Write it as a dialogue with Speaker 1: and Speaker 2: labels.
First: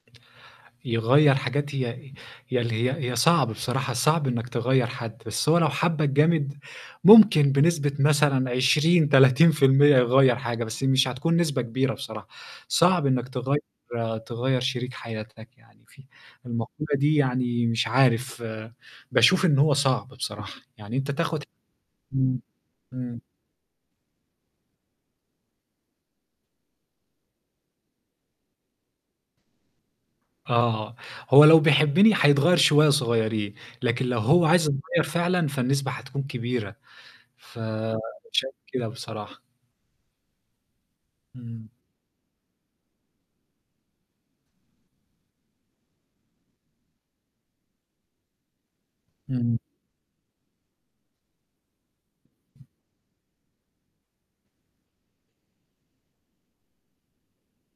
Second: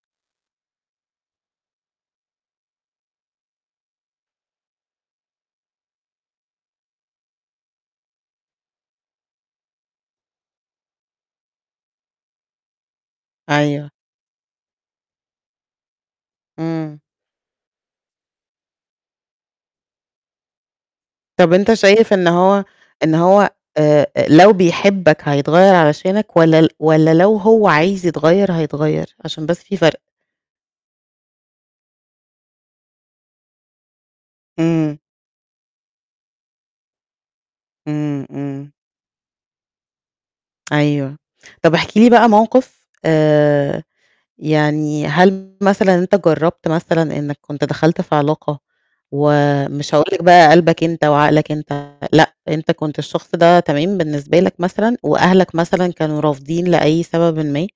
Speaker 1: يغيّر حاجات هي ي اللي هي هي صعب بصراحة، صعب إنّك تغيّر حد، بس هو لو حَبّك جامد ممكن بنسبة مثلًا 20، 30% يغيّر حاجة بس مش هتكون نسبة كبيرة بصراحة. صعب إنّك تغيّر
Speaker 2: أيوه.
Speaker 1: تغيّر شريك حياتك يعني في المقولة
Speaker 2: إمم.
Speaker 1: دي يعني مش عارف باشوف إن هو صعب بصراحة، يعني أنت تاخُد
Speaker 2: طب أنت شايف إن
Speaker 1: إمم،
Speaker 2: هو إن
Speaker 1: إمم.
Speaker 2: هو آآ لو بيحبك هيتغيّر علشانك والّا ل والّا لو هو عايز يتغيّر هيتغيّر؟ عشان بس في فرق.
Speaker 1: آه، هو لو بيحبني هيتغيّر شوية صغيرين لكن لو هو عايز
Speaker 2: إمم.
Speaker 1: يتغيّر فعلًا فالنسبة هتكون كبيرة. فأنا
Speaker 2: إمم،
Speaker 1: شايف
Speaker 2: إمم.
Speaker 1: كده بصراحة.
Speaker 2: أيوه.
Speaker 1: امم.
Speaker 2: طب احكِ لي بقى موقِف آآ يعني هل مثلًا أنت جرّبت مثلًا إنّك كنت دخلت في علاقة
Speaker 1: امم.
Speaker 2: ومش هاقول لك بقى قلبك أنت وعقلك أنت، لأ، أنت كنت الشخص ده تمام بالنسبة لك مثلًا وأهلك مثلًا كانوا رافضين لأي سببٍ ما؟